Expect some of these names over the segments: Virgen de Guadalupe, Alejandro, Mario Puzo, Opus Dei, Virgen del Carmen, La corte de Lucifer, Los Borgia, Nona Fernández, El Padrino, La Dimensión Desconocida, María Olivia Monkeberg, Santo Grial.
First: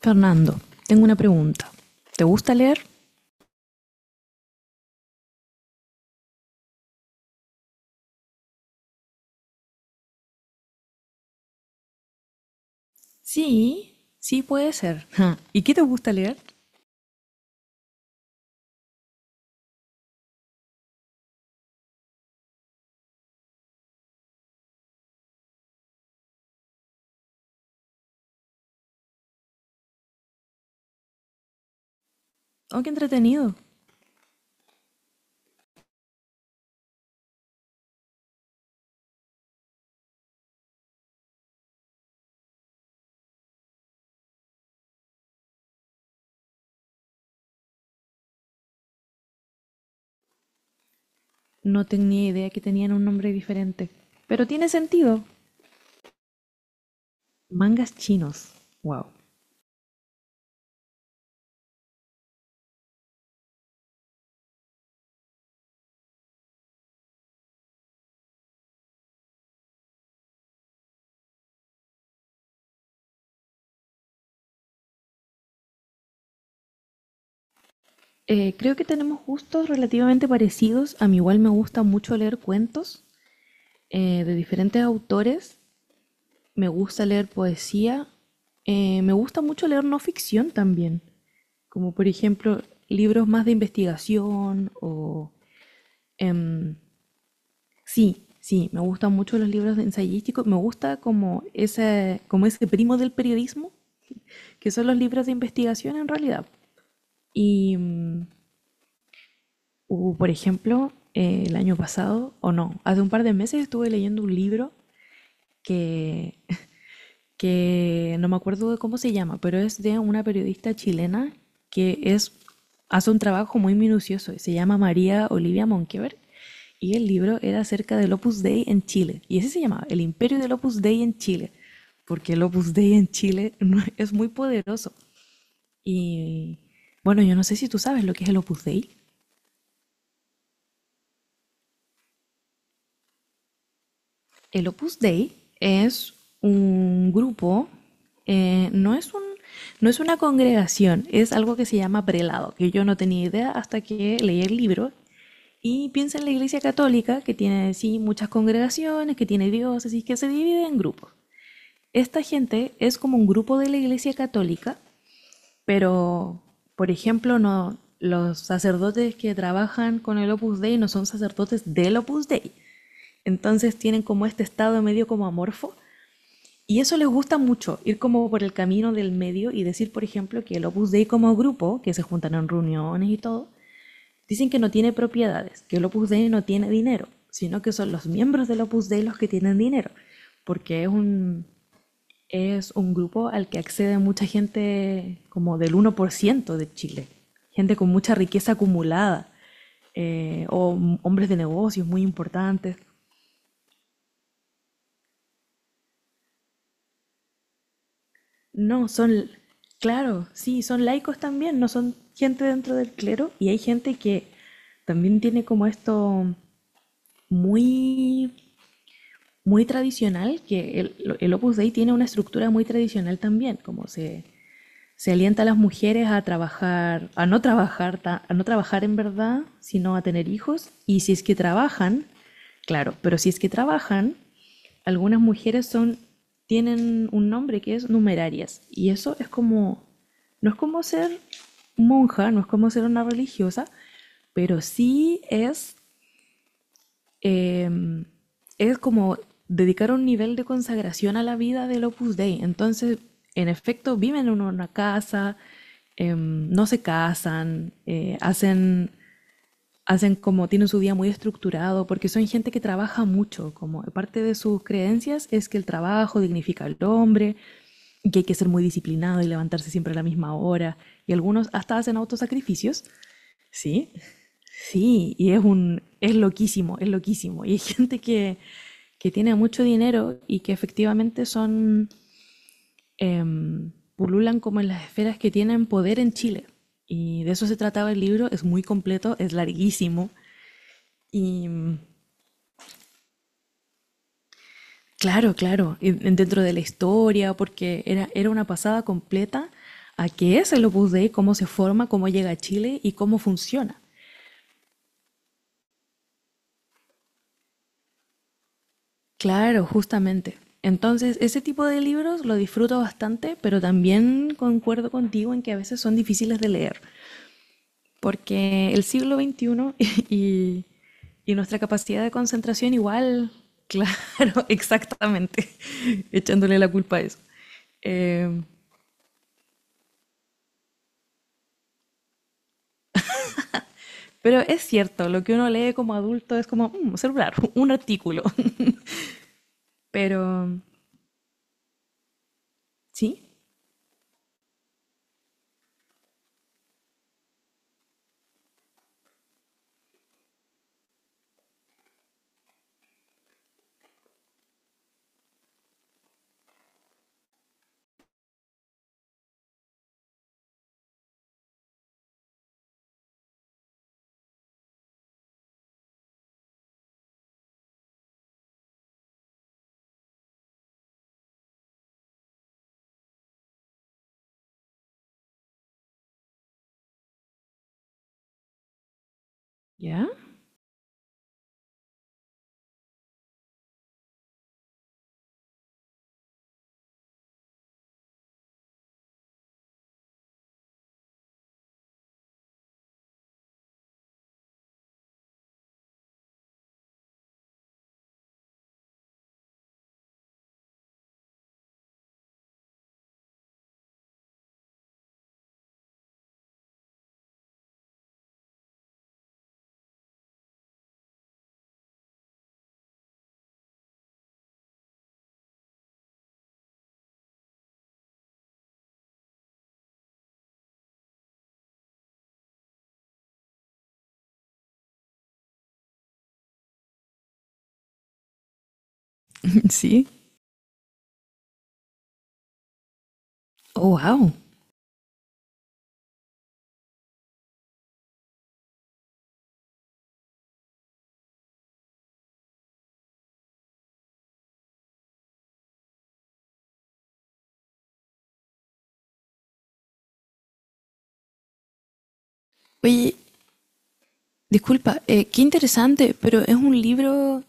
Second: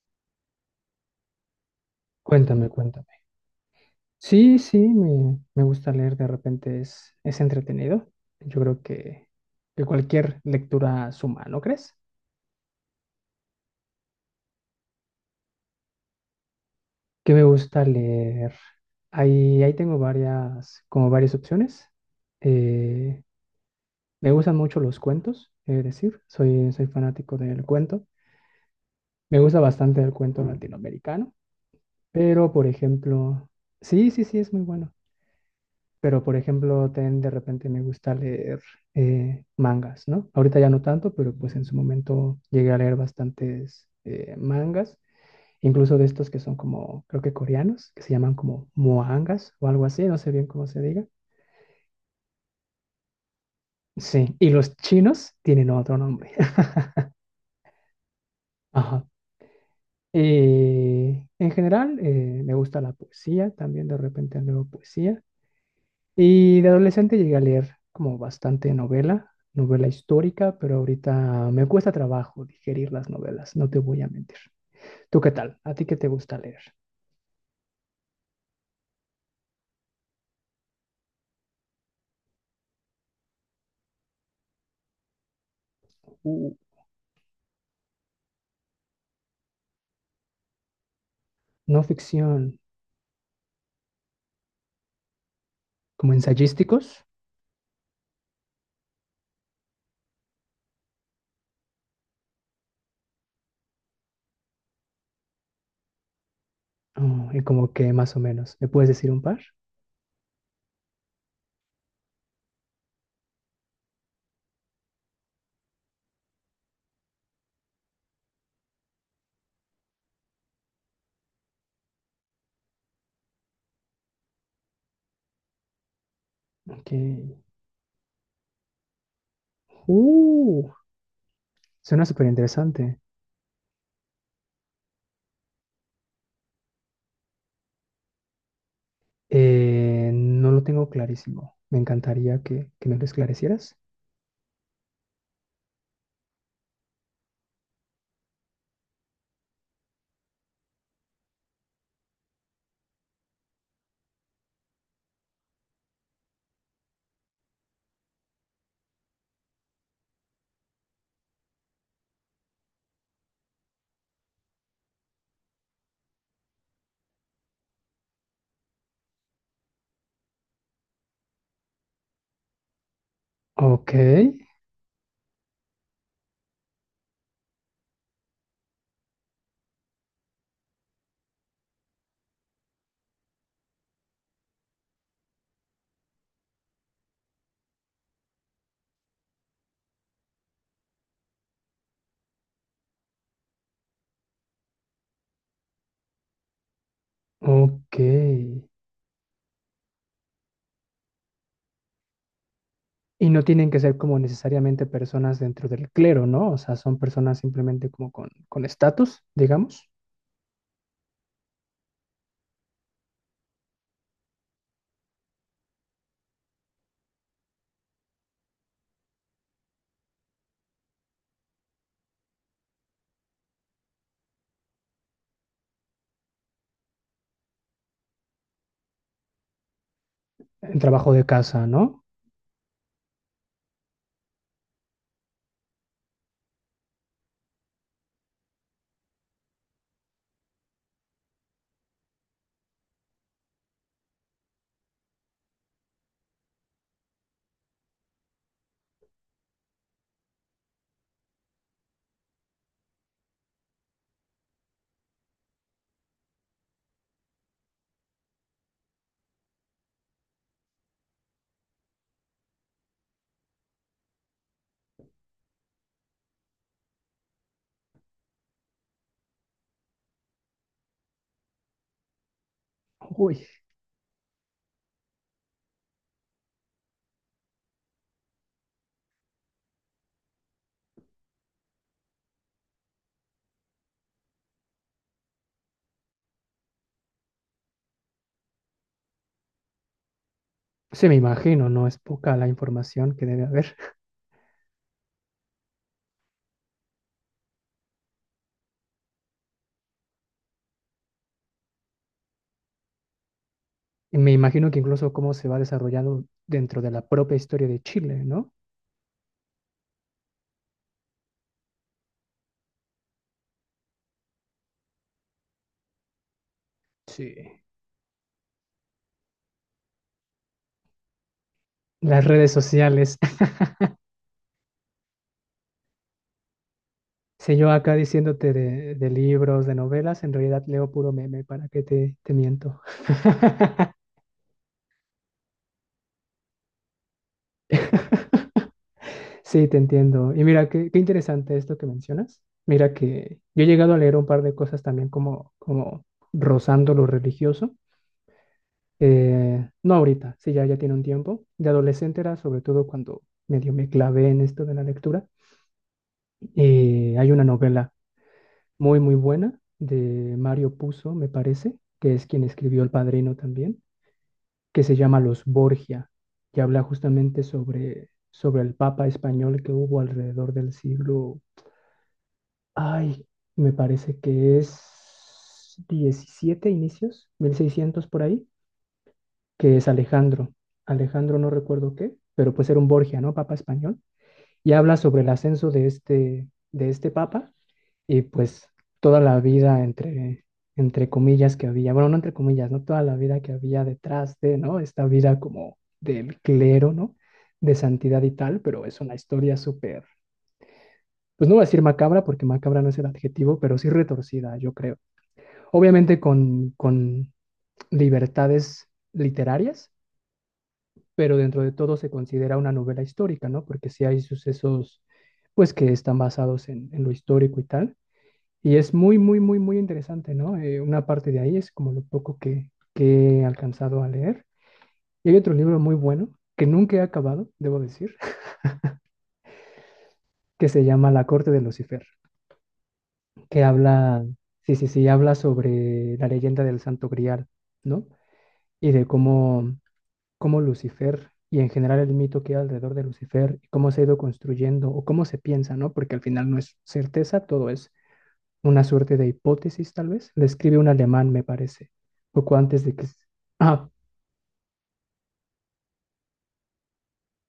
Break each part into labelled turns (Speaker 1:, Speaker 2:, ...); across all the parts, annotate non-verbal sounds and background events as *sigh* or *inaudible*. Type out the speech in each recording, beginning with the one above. Speaker 1: Fernando, tengo una pregunta. ¿Te gusta
Speaker 2: Cuéntame,
Speaker 1: leer?
Speaker 2: cuéntame. Sí, sí, me gusta leer, de repente es entretenido. Yo creo que cualquier lectura suma, ¿no crees?
Speaker 1: Sí, sí puede ser. Ja, ¿y qué te gusta leer?
Speaker 2: ¿Qué me gusta leer? Ahí tengo varias, como varias opciones. Eh, Me gustan mucho los cuentos, es decir, soy fanático del cuento. Me gusta bastante el cuento latinoamericano, pero por
Speaker 1: Aunque
Speaker 2: ejemplo,
Speaker 1: entretenido.
Speaker 2: sí, sí, sí, es muy bueno. Pero, por ejemplo, ten de repente me gusta leer mangas, ¿no? Ahorita ya no tanto, pero pues en su momento llegué a leer bastantes mangas, incluso de estos que son como, creo que coreanos, que se llaman como moangas o algo así, no sé bien cómo se diga.
Speaker 1: No tenía idea que tenían un nombre diferente.
Speaker 2: Sí,
Speaker 1: Pero
Speaker 2: y
Speaker 1: tiene
Speaker 2: los
Speaker 1: sentido.
Speaker 2: chinos tienen otro nombre.
Speaker 1: Mangas chinos.
Speaker 2: *laughs* Ajá.
Speaker 1: Wow.
Speaker 2: Y en general, me gusta la poesía, también de repente leo poesía. Y de adolescente llegué a leer como bastante novela, novela histórica, pero ahorita me cuesta trabajo digerir las novelas, no te voy a mentir. ¿Tú qué tal? ¿A ti qué te gusta leer?
Speaker 1: Creo que tenemos gustos relativamente parecidos. A mí igual me gusta mucho leer cuentos de diferentes autores.
Speaker 2: Uh,
Speaker 1: Me gusta leer poesía. Me gusta mucho leer no ficción también,
Speaker 2: no
Speaker 1: como por
Speaker 2: ficción,
Speaker 1: ejemplo libros más de investigación o...
Speaker 2: como
Speaker 1: Em,
Speaker 2: ensayísticos.
Speaker 1: sí, sí, me gustan mucho los libros de ensayísticos. Me gusta como ese primo del periodismo, que son los libros de investigación en realidad.
Speaker 2: Oh, y como
Speaker 1: Y
Speaker 2: que más o menos. ¿Me puedes decir un par?
Speaker 1: hubo, por ejemplo, el año pasado, o no, hace un par de meses estuve leyendo un libro que que no me acuerdo de cómo se llama, pero es de una periodista chilena que es, hace un trabajo muy minucioso. Y se llama María Olivia Monkeberg
Speaker 2: Ok.
Speaker 1: y el libro era acerca del Opus Dei en Chile. Y ese se llamaba El Imperio del
Speaker 2: Uh,
Speaker 1: Opus Dei en Chile,
Speaker 2: Suena súper
Speaker 1: porque el Opus Dei
Speaker 2: interesante.
Speaker 1: en Chile *laughs* es muy poderoso. Y bueno, yo no sé si tú sabes lo que es el Opus Dei.
Speaker 2: No lo tengo clarísimo. Me encantaría que me lo esclarecieras.
Speaker 1: El Opus Dei es un grupo, no es un, no es una congregación, es algo que se llama prelado, que yo no tenía idea hasta que leí el libro. Y piensa en la Iglesia Católica, que tiene sí muchas congregaciones, que tiene diócesis, que se divide en grupos. Esta gente es como un grupo de la Iglesia Católica, pero, por ejemplo, no, los sacerdotes que trabajan con el Opus Dei no son sacerdotes del Opus Dei. Entonces
Speaker 2: Ok,
Speaker 1: tienen como este estado medio como amorfo, y eso les gusta mucho, ir como por el camino del medio y decir, por ejemplo, que el Opus Dei como grupo, que se juntan en reuniones y todo, dicen que no tiene propiedades, que el Opus Dei no tiene dinero, sino que son los miembros del Opus Dei los que tienen dinero, porque es un grupo al que accede mucha gente como del uno por ciento de Chile, gente con
Speaker 2: ok.
Speaker 1: mucha riqueza acumulada, o hombres de negocios muy importantes.
Speaker 2: Y no tienen que ser como necesariamente personas dentro del clero, ¿no? O sea, son personas simplemente como con
Speaker 1: No,
Speaker 2: estatus,
Speaker 1: son,
Speaker 2: digamos,
Speaker 1: claro, sí, son laicos también, no son gente dentro del clero y hay gente que también tiene como esto muy, muy tradicional, que el Opus Dei tiene una estructura muy tradicional también, como se alienta a las mujeres a trabajar, a no trabajar, a no trabajar en verdad, sino a tener hijos.
Speaker 2: en
Speaker 1: Y
Speaker 2: trabajo
Speaker 1: si es
Speaker 2: de
Speaker 1: que
Speaker 2: casa, ¿no?
Speaker 1: trabajan, claro, pero si es que trabajan, algunas mujeres son, tienen un nombre que es numerarias. Y eso es como, no es como ser monja, no es como ser una religiosa, pero sí es em, es como dedicar un nivel de consagración a la vida del Opus Dei. Entonces, en efecto, viven en una casa, no se casan, hacen, hacen como, tienen su día muy estructurado, porque son gente que trabaja mucho, como parte de sus creencias es que el trabajo dignifica al hombre, y que hay que ser muy disciplinado y levantarse siempre a la misma hora, y algunos hasta hacen autosacrificios,
Speaker 2: Uy,
Speaker 1: ¿sí? Sí, y es un, es loquísimo, es loquísimo. Y hay *laughs* gente que tiene mucho dinero y que efectivamente son, em, pululan como en las esferas que tienen poder en Chile. Y de eso se trataba el libro, es muy completo, es larguísimo.
Speaker 2: se me
Speaker 1: Y
Speaker 2: imagino, no es poca la información que debe haber.
Speaker 1: claro, claro, y dentro de la historia, porque era, era una pasada completa a qué es el Opus Dei, cómo se forma, cómo llega a Chile y cómo funciona.
Speaker 2: Y me imagino que incluso cómo se va desarrollando dentro de la propia historia de Chile, ¿no?
Speaker 1: Claro, justamente. Entonces, ese tipo de libros lo disfruto bastante, pero también concuerdo contigo en que a veces son difíciles de leer,
Speaker 2: Sí.
Speaker 1: porque el siglo XXI *laughs* y, y nuestra capacidad de
Speaker 2: Las redes
Speaker 1: concentración
Speaker 2: sociales.
Speaker 1: igual,
Speaker 2: *laughs*
Speaker 1: claro, *laughs* exactamente, *laughs* echándole la culpa a eso.
Speaker 2: Si yo acá
Speaker 1: Eh,
Speaker 2: diciéndote de libros, de novelas, en realidad leo puro meme, ¿para qué te miento? *laughs*
Speaker 1: pero es cierto, lo que uno lee como adulto es como un celular, *laughs* un artículo. *laughs*
Speaker 2: Sí, te
Speaker 1: Pero,
Speaker 2: entiendo. Y mira, qué interesante esto que mencionas. Mira
Speaker 1: ¿sí?
Speaker 2: que yo he llegado a leer un par de cosas también como, como rozando lo religioso. No ahorita, sí, ya, ya tiene un tiempo. De adolescente era sobre todo cuando medio me clavé en esto de la lectura. Hay una novela muy, muy buena de Mario Puzo, me parece, que es quien escribió El Padrino también, que se llama Los Borgia, que habla justamente sobre el papa español que hubo alrededor del siglo Ay, me parece que es 17 inicios, 1600 por ahí, que es
Speaker 1: ¿Ya?
Speaker 2: Alejandro. Alejandro no recuerdo qué, pero pues era un Borgia, ¿no? Papa español. Y habla sobre el ascenso de este papa y pues toda la vida entre comillas que había, bueno, no entre comillas, ¿no? Toda la vida que había detrás de, ¿no? Esta vida como del clero, ¿no? De santidad y tal, pero es una historia súper pues no voy a decir macabra porque macabra no es el adjetivo, pero sí retorcida, yo creo. Obviamente con libertades literarias, pero dentro de todo se considera una novela histórica, ¿no? Porque sí hay sucesos, pues, que están basados en lo histórico y tal. Y es muy, muy, muy, muy interesante, ¿no? Una parte de ahí es como lo poco que he alcanzado a leer. Y hay otro libro muy bueno que nunca he acabado, debo decir,
Speaker 1: *laughs* Sí.
Speaker 2: *laughs* que se llama La Corte de Lucifer, que
Speaker 1: Oh,
Speaker 2: habla,
Speaker 1: wow.
Speaker 2: sí, sí, sí, habla sobre la leyenda del Santo Grial, ¿no? Y de cómo Lucifer y en general el mito que hay alrededor de Lucifer y cómo se ha ido construyendo o cómo se piensa, ¿no? Porque al final no es certeza, todo es una suerte de hipótesis tal vez. Le escribe un alemán, me parece, poco antes de que...
Speaker 1: Oye,
Speaker 2: Ah,
Speaker 1: disculpa, qué interesante, pero es un libro,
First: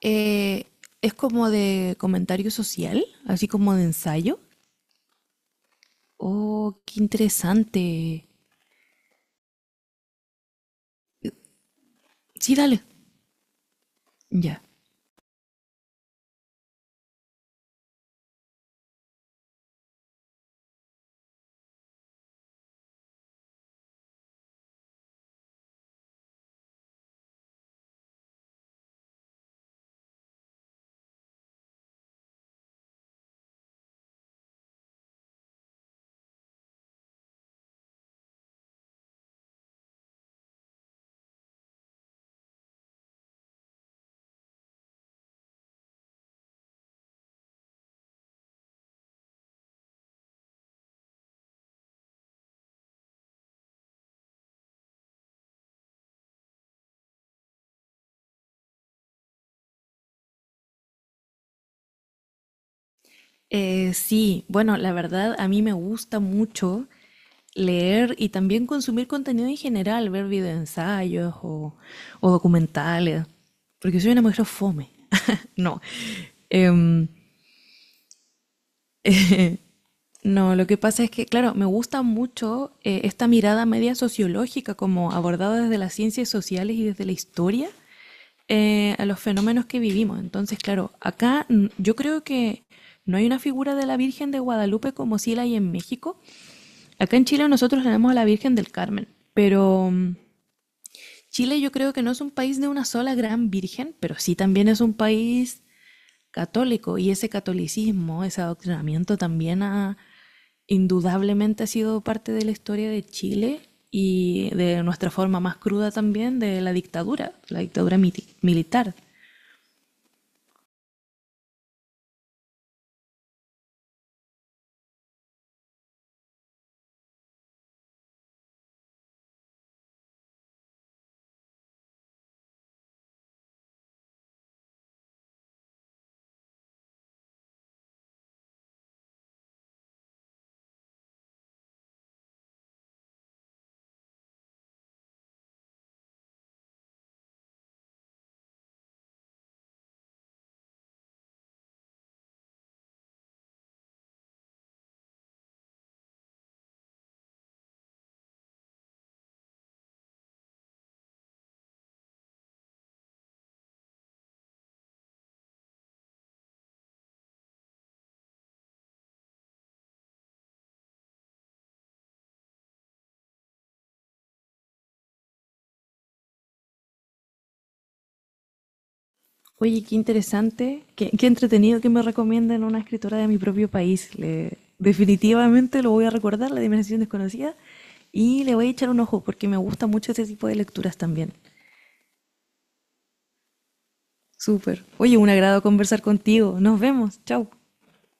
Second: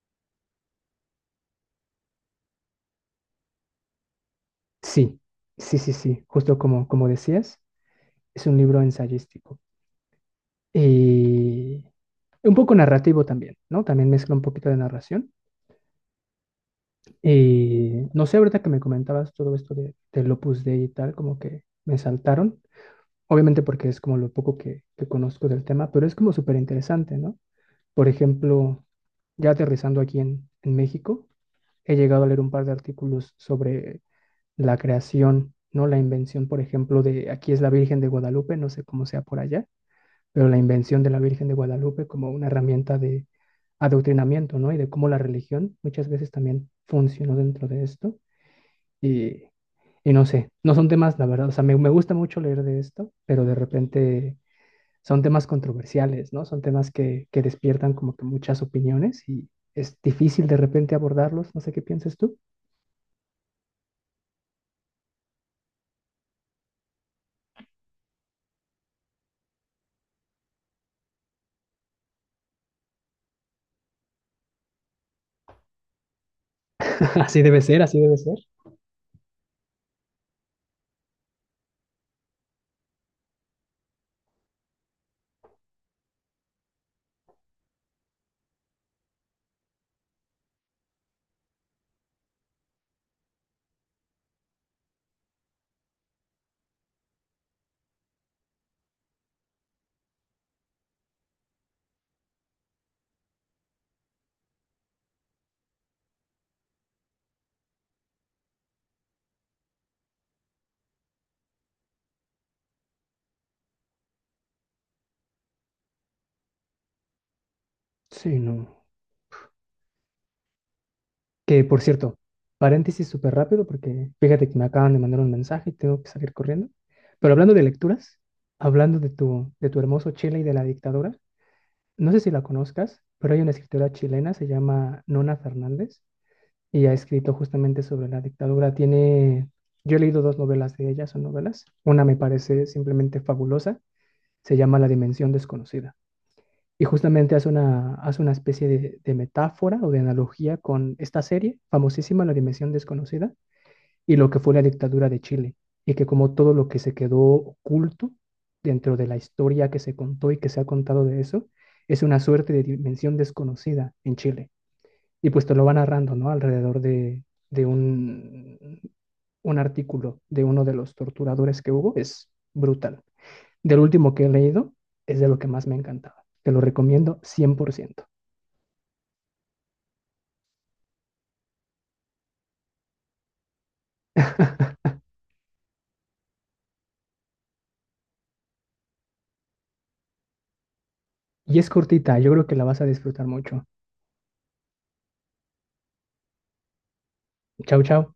Speaker 1: eh, es como de comentario social, así como de ensayo.
Speaker 2: sí, sí, sí, sí, justo
Speaker 1: Oh,
Speaker 2: como,
Speaker 1: qué
Speaker 2: como decías,
Speaker 1: interesante.
Speaker 2: es un libro ensayístico y un
Speaker 1: Sí,
Speaker 2: poco
Speaker 1: dale.
Speaker 2: narrativo también, ¿no? También mezcla un
Speaker 1: Ya.
Speaker 2: poquito de narración. Y no sé, ahorita que me comentabas todo esto del Opus Dei y tal, como que me saltaron obviamente porque es como lo poco que conozco del tema, pero es como súper interesante, ¿no? Por ejemplo, ya aterrizando aquí en México, he llegado a leer un par de artículos sobre la creación, ¿no? La invención, por ejemplo, de aquí es la Virgen de Guadalupe, no sé cómo sea por allá, pero la invención de la Virgen de Guadalupe como una herramienta de adoctrinamiento, ¿no? Y de cómo la religión muchas veces también funcionó dentro de esto. Y, y no sé, no son temas, la verdad, o sea, me gusta mucho leer de esto, pero de repente son temas controversiales, ¿no? Son temas que despiertan como que muchas opiniones y es difícil de repente abordarlos, no sé qué piensas tú.
Speaker 1: Sí, bueno, la verdad a mí me gusta mucho leer y también consumir contenido en general, ver videoensayos o documentales, porque soy una mujer fome. *laughs* No. Em,
Speaker 2: *laughs* Así debe ser, así debe ser.
Speaker 1: *laughs* No, lo que pasa es que, claro, me gusta mucho esta mirada media sociológica, como abordada desde las ciencias sociales y desde la historia a los fenómenos que vivimos. Entonces, claro, acá yo creo que no hay una figura de la Virgen de Guadalupe como sí la hay en México. Acá en Chile nosotros tenemos a la Virgen del Carmen, pero Chile yo creo que no es un país de una sola gran virgen, pero sí también es un país católico y ese catolicismo, ese adoctrinamiento también ha indudablemente ha sido parte de la historia de Chile y de nuestra forma más cruda también de la dictadura
Speaker 2: Sí, no.
Speaker 1: militar.
Speaker 2: Que por cierto, paréntesis súper rápido porque fíjate que me acaban de mandar un mensaje y tengo que salir corriendo. Pero hablando de lecturas, hablando de tu hermoso Chile y de la dictadura, no sé si la conozcas, pero hay una escritora chilena, se llama Nona Fernández. Y ha escrito justamente sobre la dictadura. Tiene, yo he leído 2 novelas de ella, son novelas. Una me parece simplemente fabulosa, se llama La Dimensión Desconocida. Y justamente hace una especie de metáfora o de analogía con esta serie famosísima, La Dimensión Desconocida, y lo que fue la dictadura de Chile. Y que como todo lo que se quedó oculto dentro de la historia que se contó y que se ha contado de eso, es una suerte de dimensión desconocida en Chile y pues te lo va narrando, ¿no? Alrededor de, de un artículo de uno de los torturadores que hubo, es brutal. Del último que he leído, es de lo que más me encantaba. Te lo recomiendo 100%.
Speaker 1: Oye, qué interesante, qué, qué entretenido que me recomienden una escritora de mi propio país. Le,
Speaker 2: *laughs*
Speaker 1: definitivamente lo voy a recordar, La Dimensión Desconocida, y le voy a echar un ojo porque me gusta mucho este tipo de lecturas también.
Speaker 2: Y es cortita, yo creo que la vas a disfrutar mucho.
Speaker 1: Súper. Oye, un agrado conversar contigo. Nos vemos. Chau.
Speaker 2: Chao, chao.